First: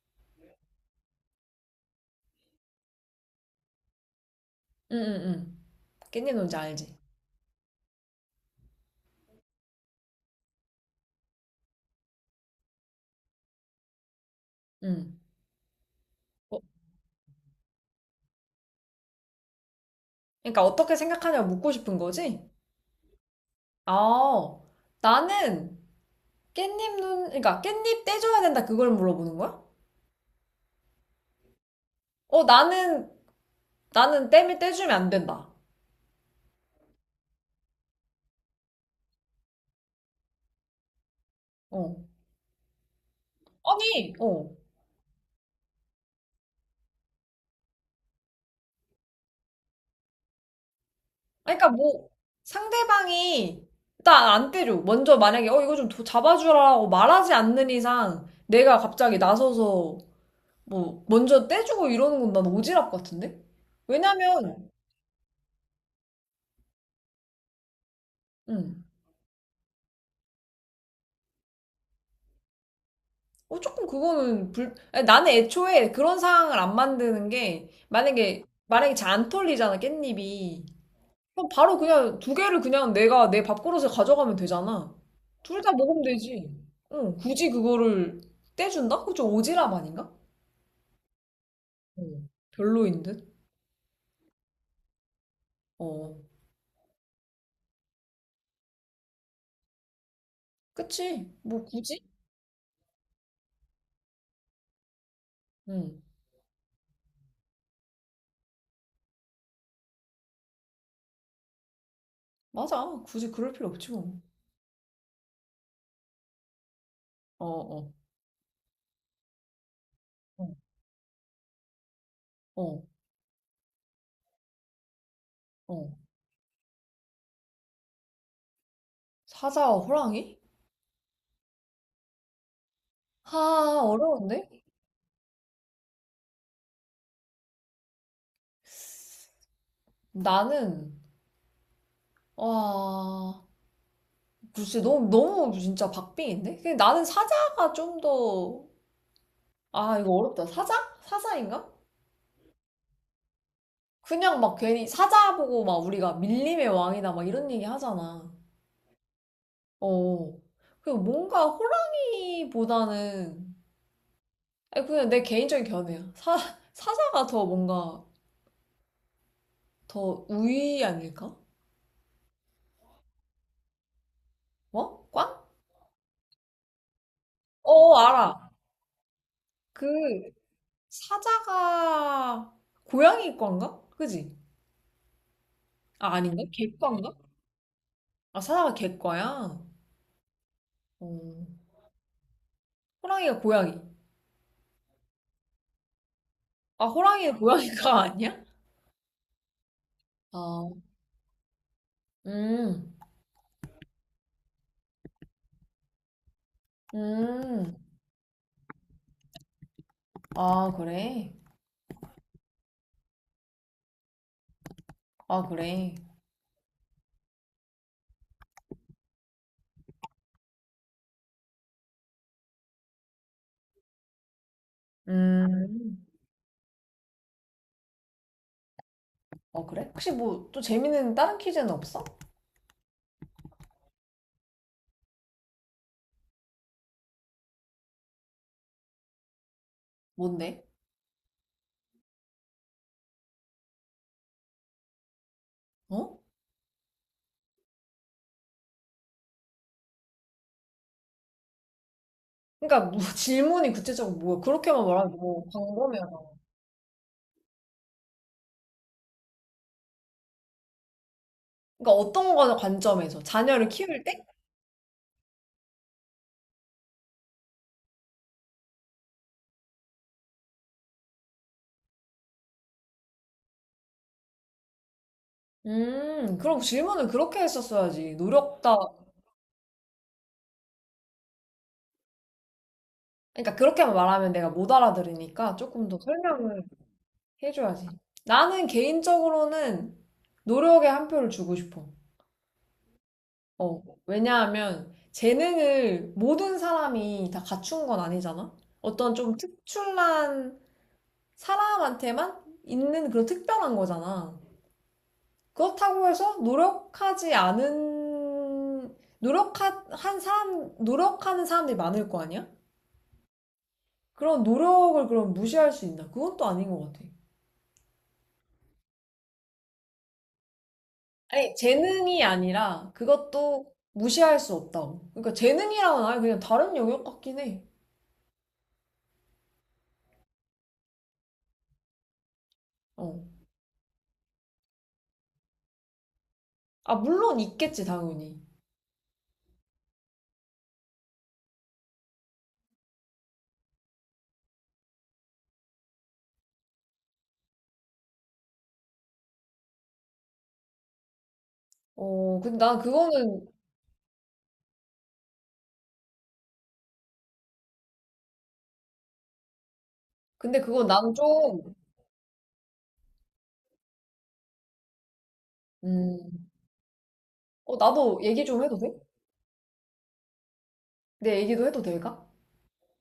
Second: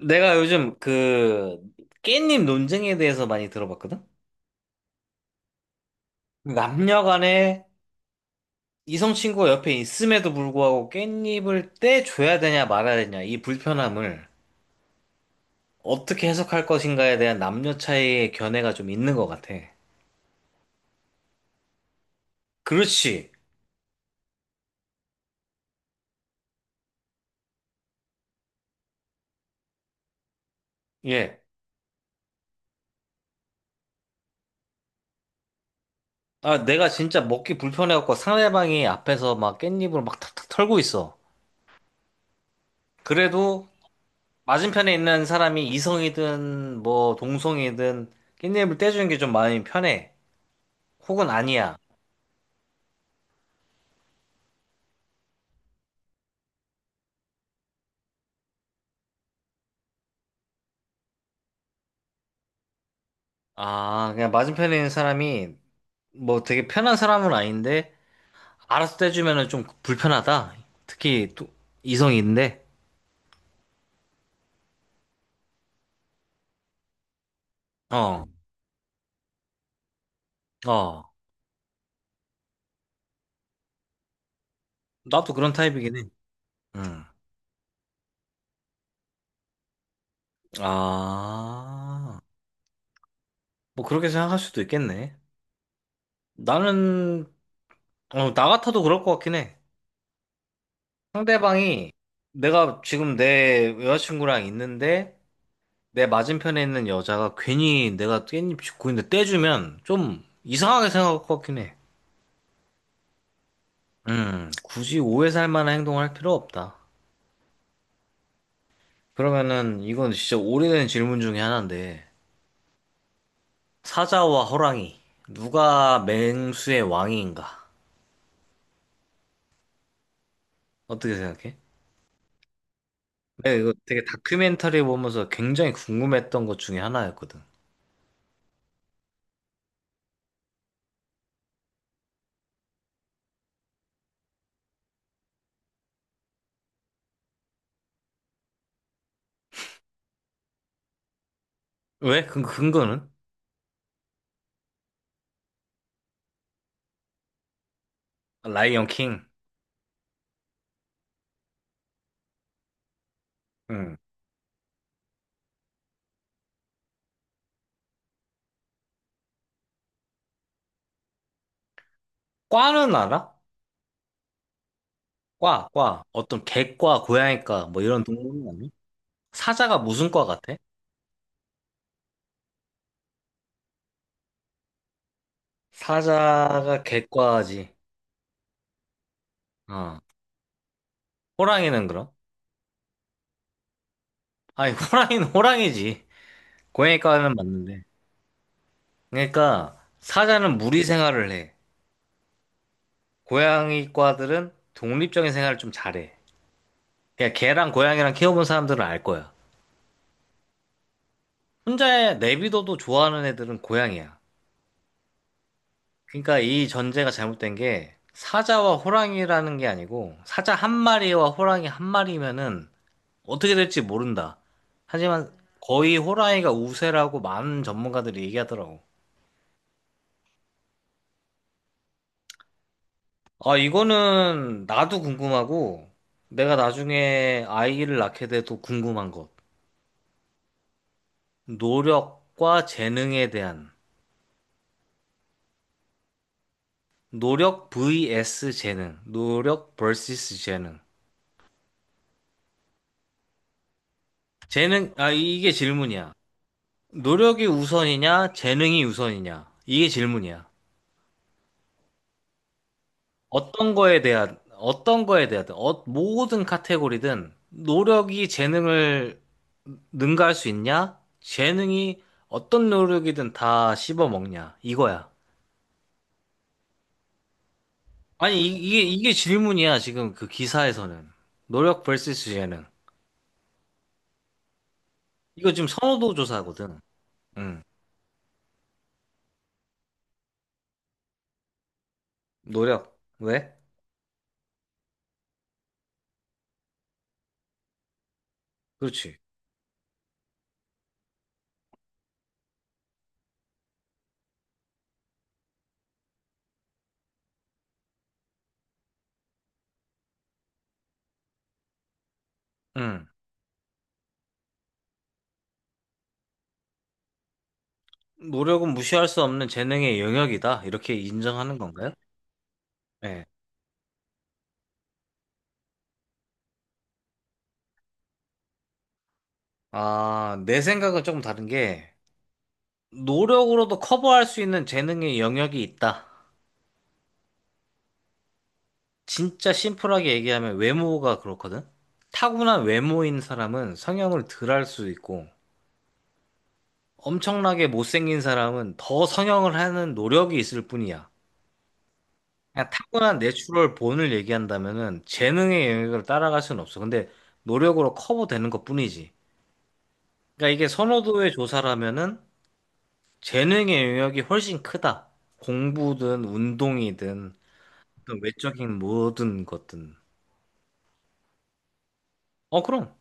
내가 요즘 그 깻잎 논쟁에 대해서 많이 들어봤거든? 응, 응, 응. 깻잎 뭔지 알지? 남녀 간에 이성 친구가 옆에 있음에도 불구하고 깻잎을 떼줘야 되냐 말아야 되냐 이 불편함을 응. 어떻게 어, 해석할 것인가에 대한 남녀 차이의 견해가 좀 있는 것 같아. 그러니까 어떻게 생각하냐고 묻고 싶은 거지? 그렇지. 아, 나는 깻잎 눈, 그러니까 깻잎 떼줘야 된다 그걸 물어보는 거야? 예. 어, 나는 땜을 떼주면 안 된다. 아, 내가 진짜 먹기 불편해갖고 상대방이 앞에서 막 깻잎을 막 탁탁 털고 있어. 어. 그래도 아니, 어. 맞은편에 있는 사람이 이성이든 뭐 동성이든 깻잎을 떼주는 게 좀 마음이 편해. 혹은 아니, 그러니까 아니야. 뭐 상대방이 일단 안 떼줘. 먼저 만약에 어 이거 좀 잡아주라고 말하지 않는 이상 내가 갑자기 나서서 뭐 먼저 떼주고 이러는 건 난 오지랖 같은데? 아, 그냥 왜냐면 맞은편에 있는 사람이 뭐 되게 편한 사람은 아닌데, 응. 알아서 떼주면은 좀 불편하다. 특히 또 이성인데, 어, 조금 그거는 아니, 나는 애초에 그런 상황을 안 만드는 게, 어, 만약에 잘 안 털리잖아, 깻잎이. 어. 그럼 바로 그냥 두 개를 그냥 내가 내 밥그릇에 가져가면 되잖아. 나도 그런 둘 다 타입이긴 해. 먹으면 되지. 응. 응, 굳이 그거를 떼준다? 그거 좀 오지랖 아닌가? 아, 응, 별로인 듯? 뭐 그렇게 생각할 수도 있겠네. 어, 나는, 어, 나 같아도 그럴 것 같긴 해. 그치. 뭐, 상대방이 굳이? 내가 지금 내 여자친구랑 있는데, 응, 내 맞은편에 있는 여자가 괜히 내가 깻잎 짚고 있는데 떼주면 좀 이상하게 생각할 것 같긴 해. 맞아. 굳이 그럴 필요 없지, 뭐. 굳이 오해 살 만한 행동을 할 필요 없다. 어, 어, 그러면은 이건 진짜 어, 오래된 질문 중에 하나인데 어. 사자와 호랑이 어. 누가 맹수의 왕인가? 사자와 호랑이? 어떻게 생각해? 내가 이거 하, 되게 어려운데? 다큐멘터리 보면서 굉장히 궁금했던 것 중에 하나였거든. 나는, 와, 글쎄, 너무 진짜 박빙인데? 근데 나는 사자가 좀 더, 아, 이거 어렵다. 사자? 사자인가? 왜? 근 근거는? 그냥 막 괜히 사자 보고 막 우리가 밀림의 왕이다 막 이런 얘기 하잖아. 라이언 킹. 어. 그 뭔가 호랑이보다는, 응. 아니, 그냥 내 개인적인 견해야. 사자가 더 뭔가 더 우위 아닐까? 과는 알아? 어? 꽝? 과, 과. 어떤 개과, 고양이과 뭐 어, 이런 동물은 알아. 아니? 사자가 무슨 과 그, 같아? 사자가 고양이 꽝가? 그지? 아, 아닌가? 사자가 개꽝가? 개과지. 아, 사자가 개과야? 어. 어, 호랑이는 그럼? 호랑이가 고양이. 아니, 호랑이는 호랑이지. 아, 고양이과는 호랑이는 맞는데. 고양이가 아니야? 그러니까, 사자는 아, 무리 생활을 해. 음, 고양이과들은 독립적인 생활을 좀 잘해. 그냥 개랑 음. 고양이랑 키워본 사람들은 알 거야. 아, 그래. 혼자 내비둬도 좋아하는 애들은 고양이야. 아, 그래. 그러니까 이 전제가 잘못된 게, 사자와 호랑이라는 게 아니고, 사자 한 마리와 호랑이 한 마리면은 어떻게 될지 모른다. 하지만 거의 음. 호랑이가 우세라고 많은 전문가들이 얘기하더라고. 어, 그래? 혹시 뭐, 또 재밌는 다른 퀴즈는 없어? 아, 이거는 나도 궁금하고, 내가 나중에 아이를 낳게 돼도 궁금한 것. 뭔데? 노력과 재능에 대한. 어? 노력 vs 재능. 노력 vs 재능. 그러니까 뭐 질문이 구체적으로 뭐야? 그렇게만 재능, 아, 말하면 뭐 이게 질문이야. 광범위하다. 노력이 우선이냐, 재능이 우선이냐. 이게 질문이야. 그러니까 어떤 거 관점에서 자녀를 어떤 거에 키울 때? 대한, 어떤 거에 대한, 어, 모든 카테고리든 노력이 재능을 능가할 수 있냐? 재능이 어떤 노력이든 다 씹어먹냐. 이거야. 그럼 질문을 그렇게 했었어야지. 아니, 이- 노력다. 이게, 이게 질문이야, 지금 그 기사에서는. 노력 vs 재능. 그러니까 그렇게만 말하면 내가 못 이거 알아들으니까 지금 조금 더 선호도 설명을 조사거든. 응. 해줘야지. 나는 개인적으로는 노력에 한 표를 주고 싶어. 노력. 왜? 어, 왜냐하면 재능을 모든 사람이 다 갖춘 건 아니잖아? 어떤 그렇지. 좀 특출난 사람한테만 있는 그런 특별한 거잖아. 그렇다고 해서 노력한 사람, 노력하는 사람들이 많을 거 아니야? 응. 그런 노력을 그럼 무시할 수 있나? 그건 또 아닌 것 같아. 노력은 무시할 수 없는 재능의 영역이다. 이렇게 아니, 인정하는 건가요? 재능이 아니라 네. 그것도 무시할 수 없다고. 그러니까 재능이랑은 아예 그냥 다른 영역 같긴 해. 아, 내 생각은 조금 다른 게, 어. 노력으로도 커버할 수 있는 재능의 영역이 있다. 아, 물론 있겠지, 당연히. 진짜 심플하게 얘기하면 외모가 그렇거든? 타고난 외모인 사람은 성형을 덜 할 수 있고, 엄청나게 못생긴 사람은 더 성형을 하는 노력이 있을 뿐이야. 어, 근데 그냥 난 타고난 그거는, 내추럴 본을 얘기한다면은 재능의 영역을 따라갈 수는 없어. 근데 노력으로 커버되는 것뿐이지. 그러니까 근데 이게 그건 난 선호도의 좀, 조사라면은 재능의 영역이 훨씬 크다. 공부든 음, 운동이든 어, 나도 어떤 얘기 좀 외적인 해도 돼? 모든 것든. 내 얘기도 해도 될까? 어, 그럼.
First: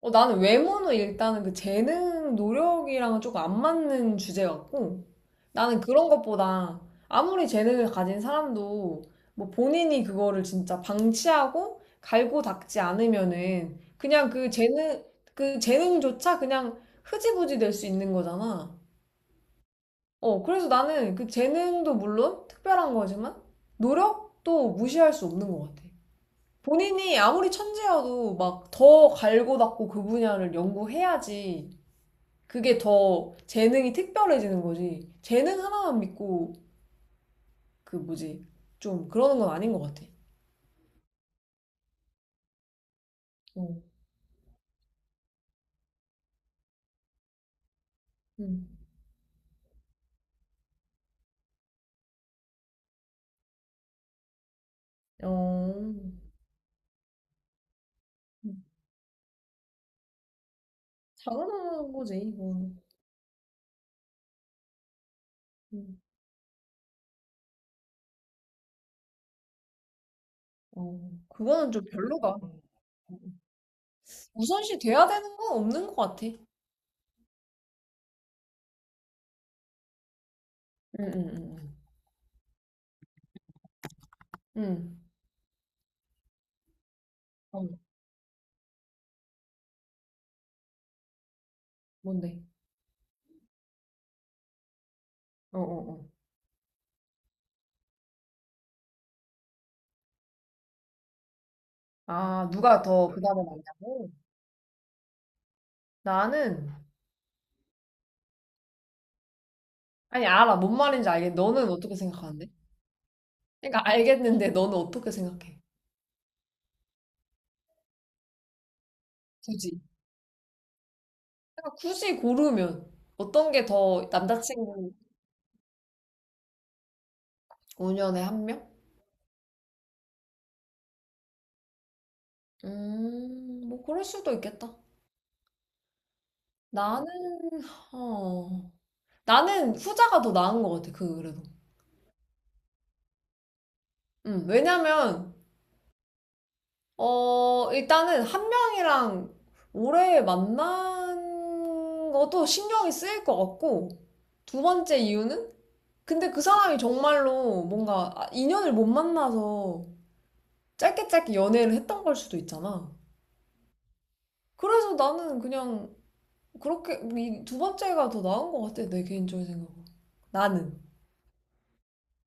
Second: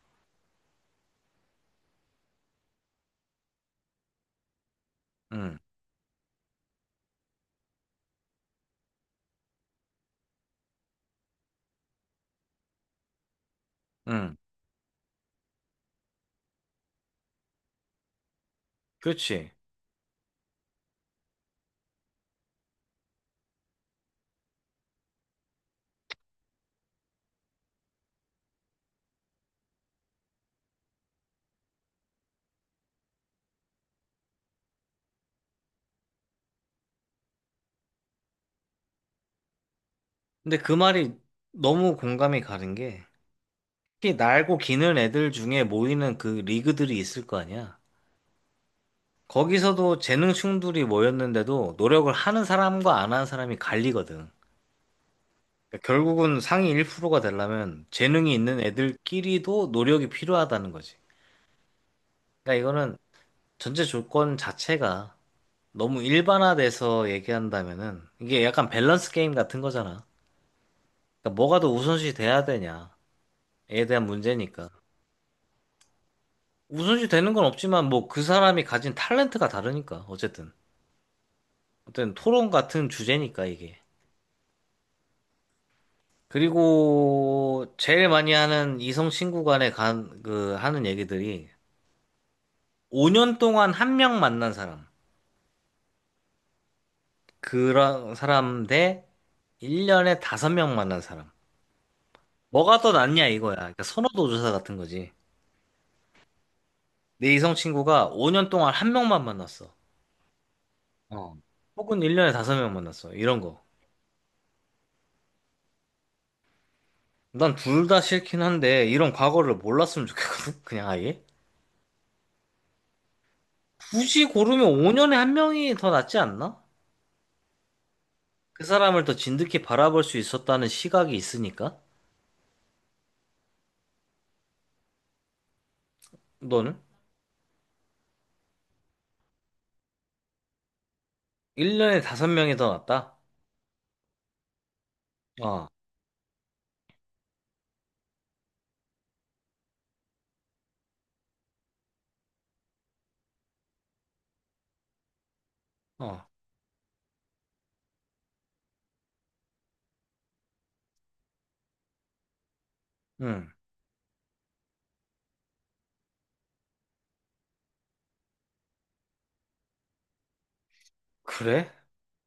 어, 나는 외모는 일단은 그 재능, 노력이랑은 조금 안 맞는 주제 같고, 응, 나는 그런 것보다 아무리 재능을 가진 사람도 뭐 본인이 그거를 진짜 방치하고 갈고 닦지 않으면은 그냥 응. 그 재능조차 그냥 흐지부지 될 수 있는 거잖아. 그렇지. 어, 그래서 나는 그 재능도 물론 특별한 거지만 노력도 무시할 수 없는 것 같아. 본인이 아무리 천재여도 막 더 갈고 닦고 그 분야를 연구해야지 그게 더 재능이 특별해지는 거지. 재능 하나만 믿고 그 뭐지 좀 그러는 건 아닌 것 같아. 근데 그 말이 너무 공감이 가는 게 어, 특히 날고 기는 애들 중에 모이는 그 리그들이 있을 거 아니야. 음. 거기서도 재능충들이 모였는데도 노력을 하는 사람과 안 하는 사람이 갈리거든. 어, 그러니까 결국은 상위 1%가 되려면 재능이 있는 음. 애들끼리도 노력이 필요하다는 거지. 당연한 거지 그러니까 이건. 이거는 전체 조건 자체가 음. 너무 일반화돼서 얘기한다면은 이게 약간 밸런스 게임 같은 거잖아. 어, 그러니까 뭐가 더 그거는 좀 우선시 별로다. 돼야 되냐에 대한 문제니까. 우선시 돼야 되는 건 없는 것 같아. 우선시 되는 건 없지만 뭐 그 사람이 가진 탤런트가 다르니까 어쨌든. 응, 응, 어쨌든 토론 같은 주제니까 이게. 응, 응. 응. 어, 그리고 제일 많이 하는 이성 친구 간에 하는 얘기들이 뭔데? 5년 동안 한 명 만난 사람. 어, 어, 어. 그런 사람 대 1년에 다섯 명 만난 사람. 아, 뭐가 누가 더 더 그 낫냐 다음에 이거야. 그러니까 낫냐고? 선호도 조사 같은 거지. 나는 내 이성 친구가 5년 동안 한 명만 만났어. 아니, 알아. 뭔 말인지 알겠. 어. 너는 어떻게 혹은 1년에 생각하는데? 다섯 명 만났어. 이런 거. 그러니까 알겠는데 너는 어떻게 생각해? 난 둘 다 싫긴 한데 이런 과거를 굳이. 몰랐으면 좋겠거든. 그냥 아예. 그러니까 굳이 고르면 어떤 게 더 굳이 고르면 남자친구 5년에 한 명이 더 낫지 않나? 5년에 한 그 명? 사람을 더 진득히 바라볼 수 있었다는 시각이 있으니까? 뭐 그럴 수도 있겠다. 너는? 나는 어. 나는 후자가 더 나은 것 같아. 그 그래도. 1년에 5명이 더 낫다? 왜냐면 어, 어, 일단은 한 명이랑 오래 만난 것도 신경이 쓰일 것 같고 두 번째 이유는 어, 근데 그 사람이 정말로 뭔가 아, 인연을 못 만나서 짧게 연애를 했던 걸 수도 있잖아. 응. 그래서 나는 그냥 그렇게 이두 번째가 더 나은 것 같아, 내 개인적인 생각은. 나는. 그래?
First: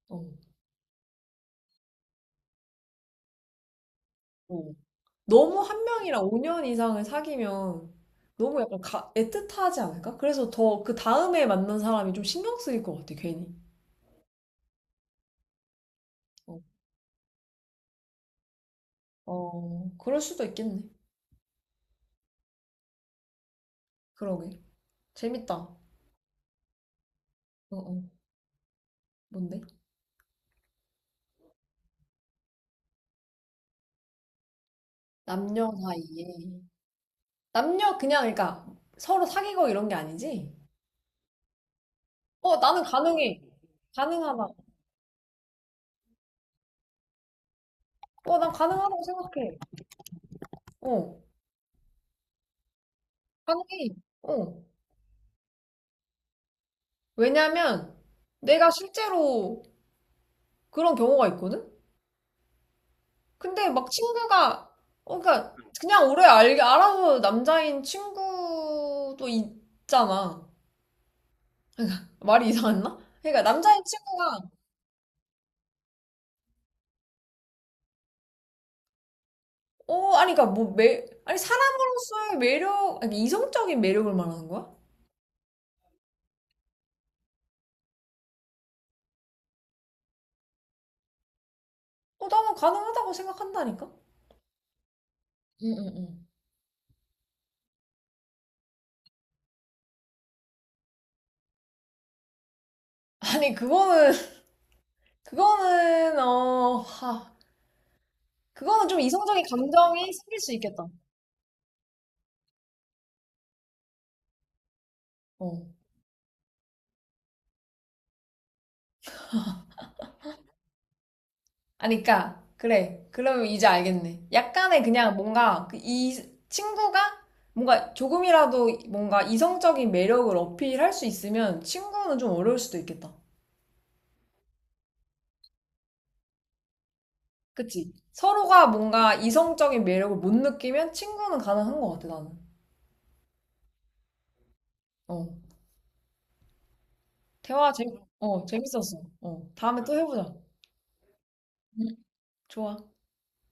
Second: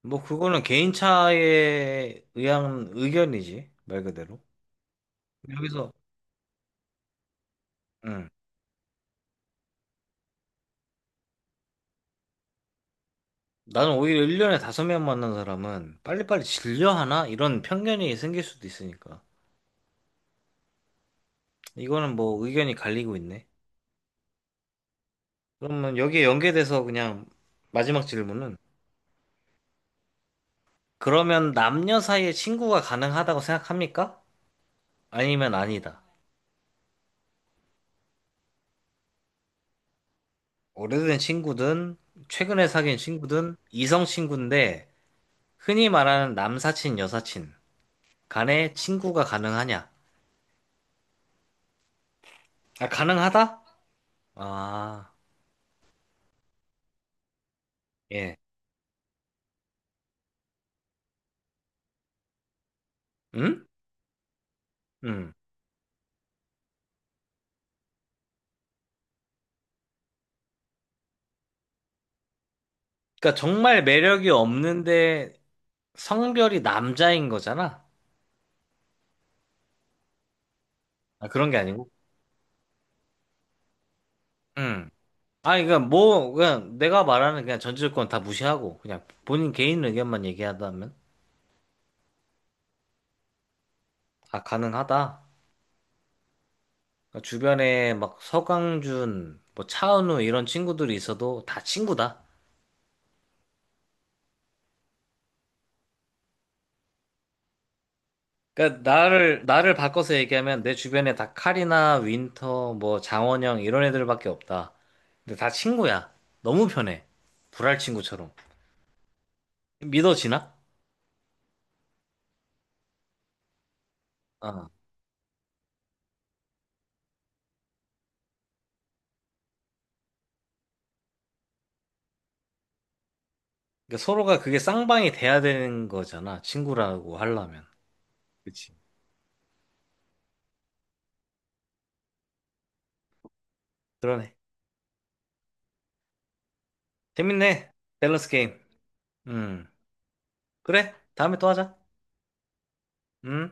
뭐, 어. 그거는 개인 차에 의한 의견이지, 말 그대로. 어. 너무 한 여기서, 명이랑 5년 이상을 사귀면 응. 너무 약간 애틋하지 않을까? 그래서 더 그 다음에 만난 사람이 좀 신경 쓰일 것 같아, 괜히. 나는 오히려 1년에 5명 만난 사람은 빨리빨리 어, 질려하나? 이런 편견이 생길 수도 있으니까. 어, 그럴 수도 있겠네. 이거는 뭐 의견이 갈리고 있네. 그러게. 재밌다. 어, 그러면 여기에 연계돼서 그냥 마지막 어. 질문은, 뭔데? 그러면 남녀 사이에 친구가 가능하다고 생각합니까? 아니면 남녀 아니다. 사이에. 남녀 그냥 그러니까 서로 사귀고 이런 게 아니지? 오래된 친구든, 어, 최근에 나는 사귄 가능해. 친구든, 이성 가능하다. 친구인데, 흔히 말하는 남사친, 여사친 어, 난 간에 가능하다고 친구가 생각해. 가능하냐? 어, 아, 가능하다? 가능해. 어. 아, 왜냐면 예. 내가 실제로 그런 경우가 있거든? 응? 근데 막 친구가 어, 응. 그러니까 그냥 오래 알아서 남자인 친구도 있잖아. 말이 이상했나? 그러니까 그러니까 정말 남자인 매력이 친구가 없는데 성별이 남자인 거잖아? 어, 아니 그러니까 뭐 아, 아니 그런 게 아니고? 사람으로서의 매력, 아니 이성적인 매력을 말하는 거야? 응. 아니, 그러니까 뭐, 그냥 내가 말하는 그냥 전제조건 다 무시하고, 그냥 본인 개인 의견만 얘기하다면? 어, 나는 가능하다고 생각한다니까? 아, 가능하다. 응응응. 그러니까 주변에 막 서강준, 뭐 차은우 이런 친구들이 있어도 다 친구다. 아니 그거는 그거는 어 하, 그러니까 그거는 좀 이성적인 나를 바꿔서 감정이 생길 수 얘기하면 내 있겠다. 주변에 다 카리나, 윈터, 뭐 장원영 이런 애들밖에 없다. 근데 다 어. 친구야. 너무 편해. 불알 친구처럼. 믿어지나? 아니 그니까 그래. 그러면 이제 알겠네. 어. 약간의 그냥 뭔가 그이 친구가 뭔가 조금이라도 뭔가 이성적인 매력을 어필할 수 있으면 친구는 좀 어려울 수도 있겠다. 그러니까 서로가 그게 쌍방이 돼야 되는 거잖아. 친구라고 하려면. 그치? 서로가 그치. 뭔가 이성적인 매력을 못 느끼면 친구는 가능한 것 같아 나는. 그러네. 어. 대화 재밌네. 재밌 밸런스 어 게임. 재밌었어. 어 음. 다음에 또 해보자. 그래. 다음에 또 하자. 응, 좋아. 음.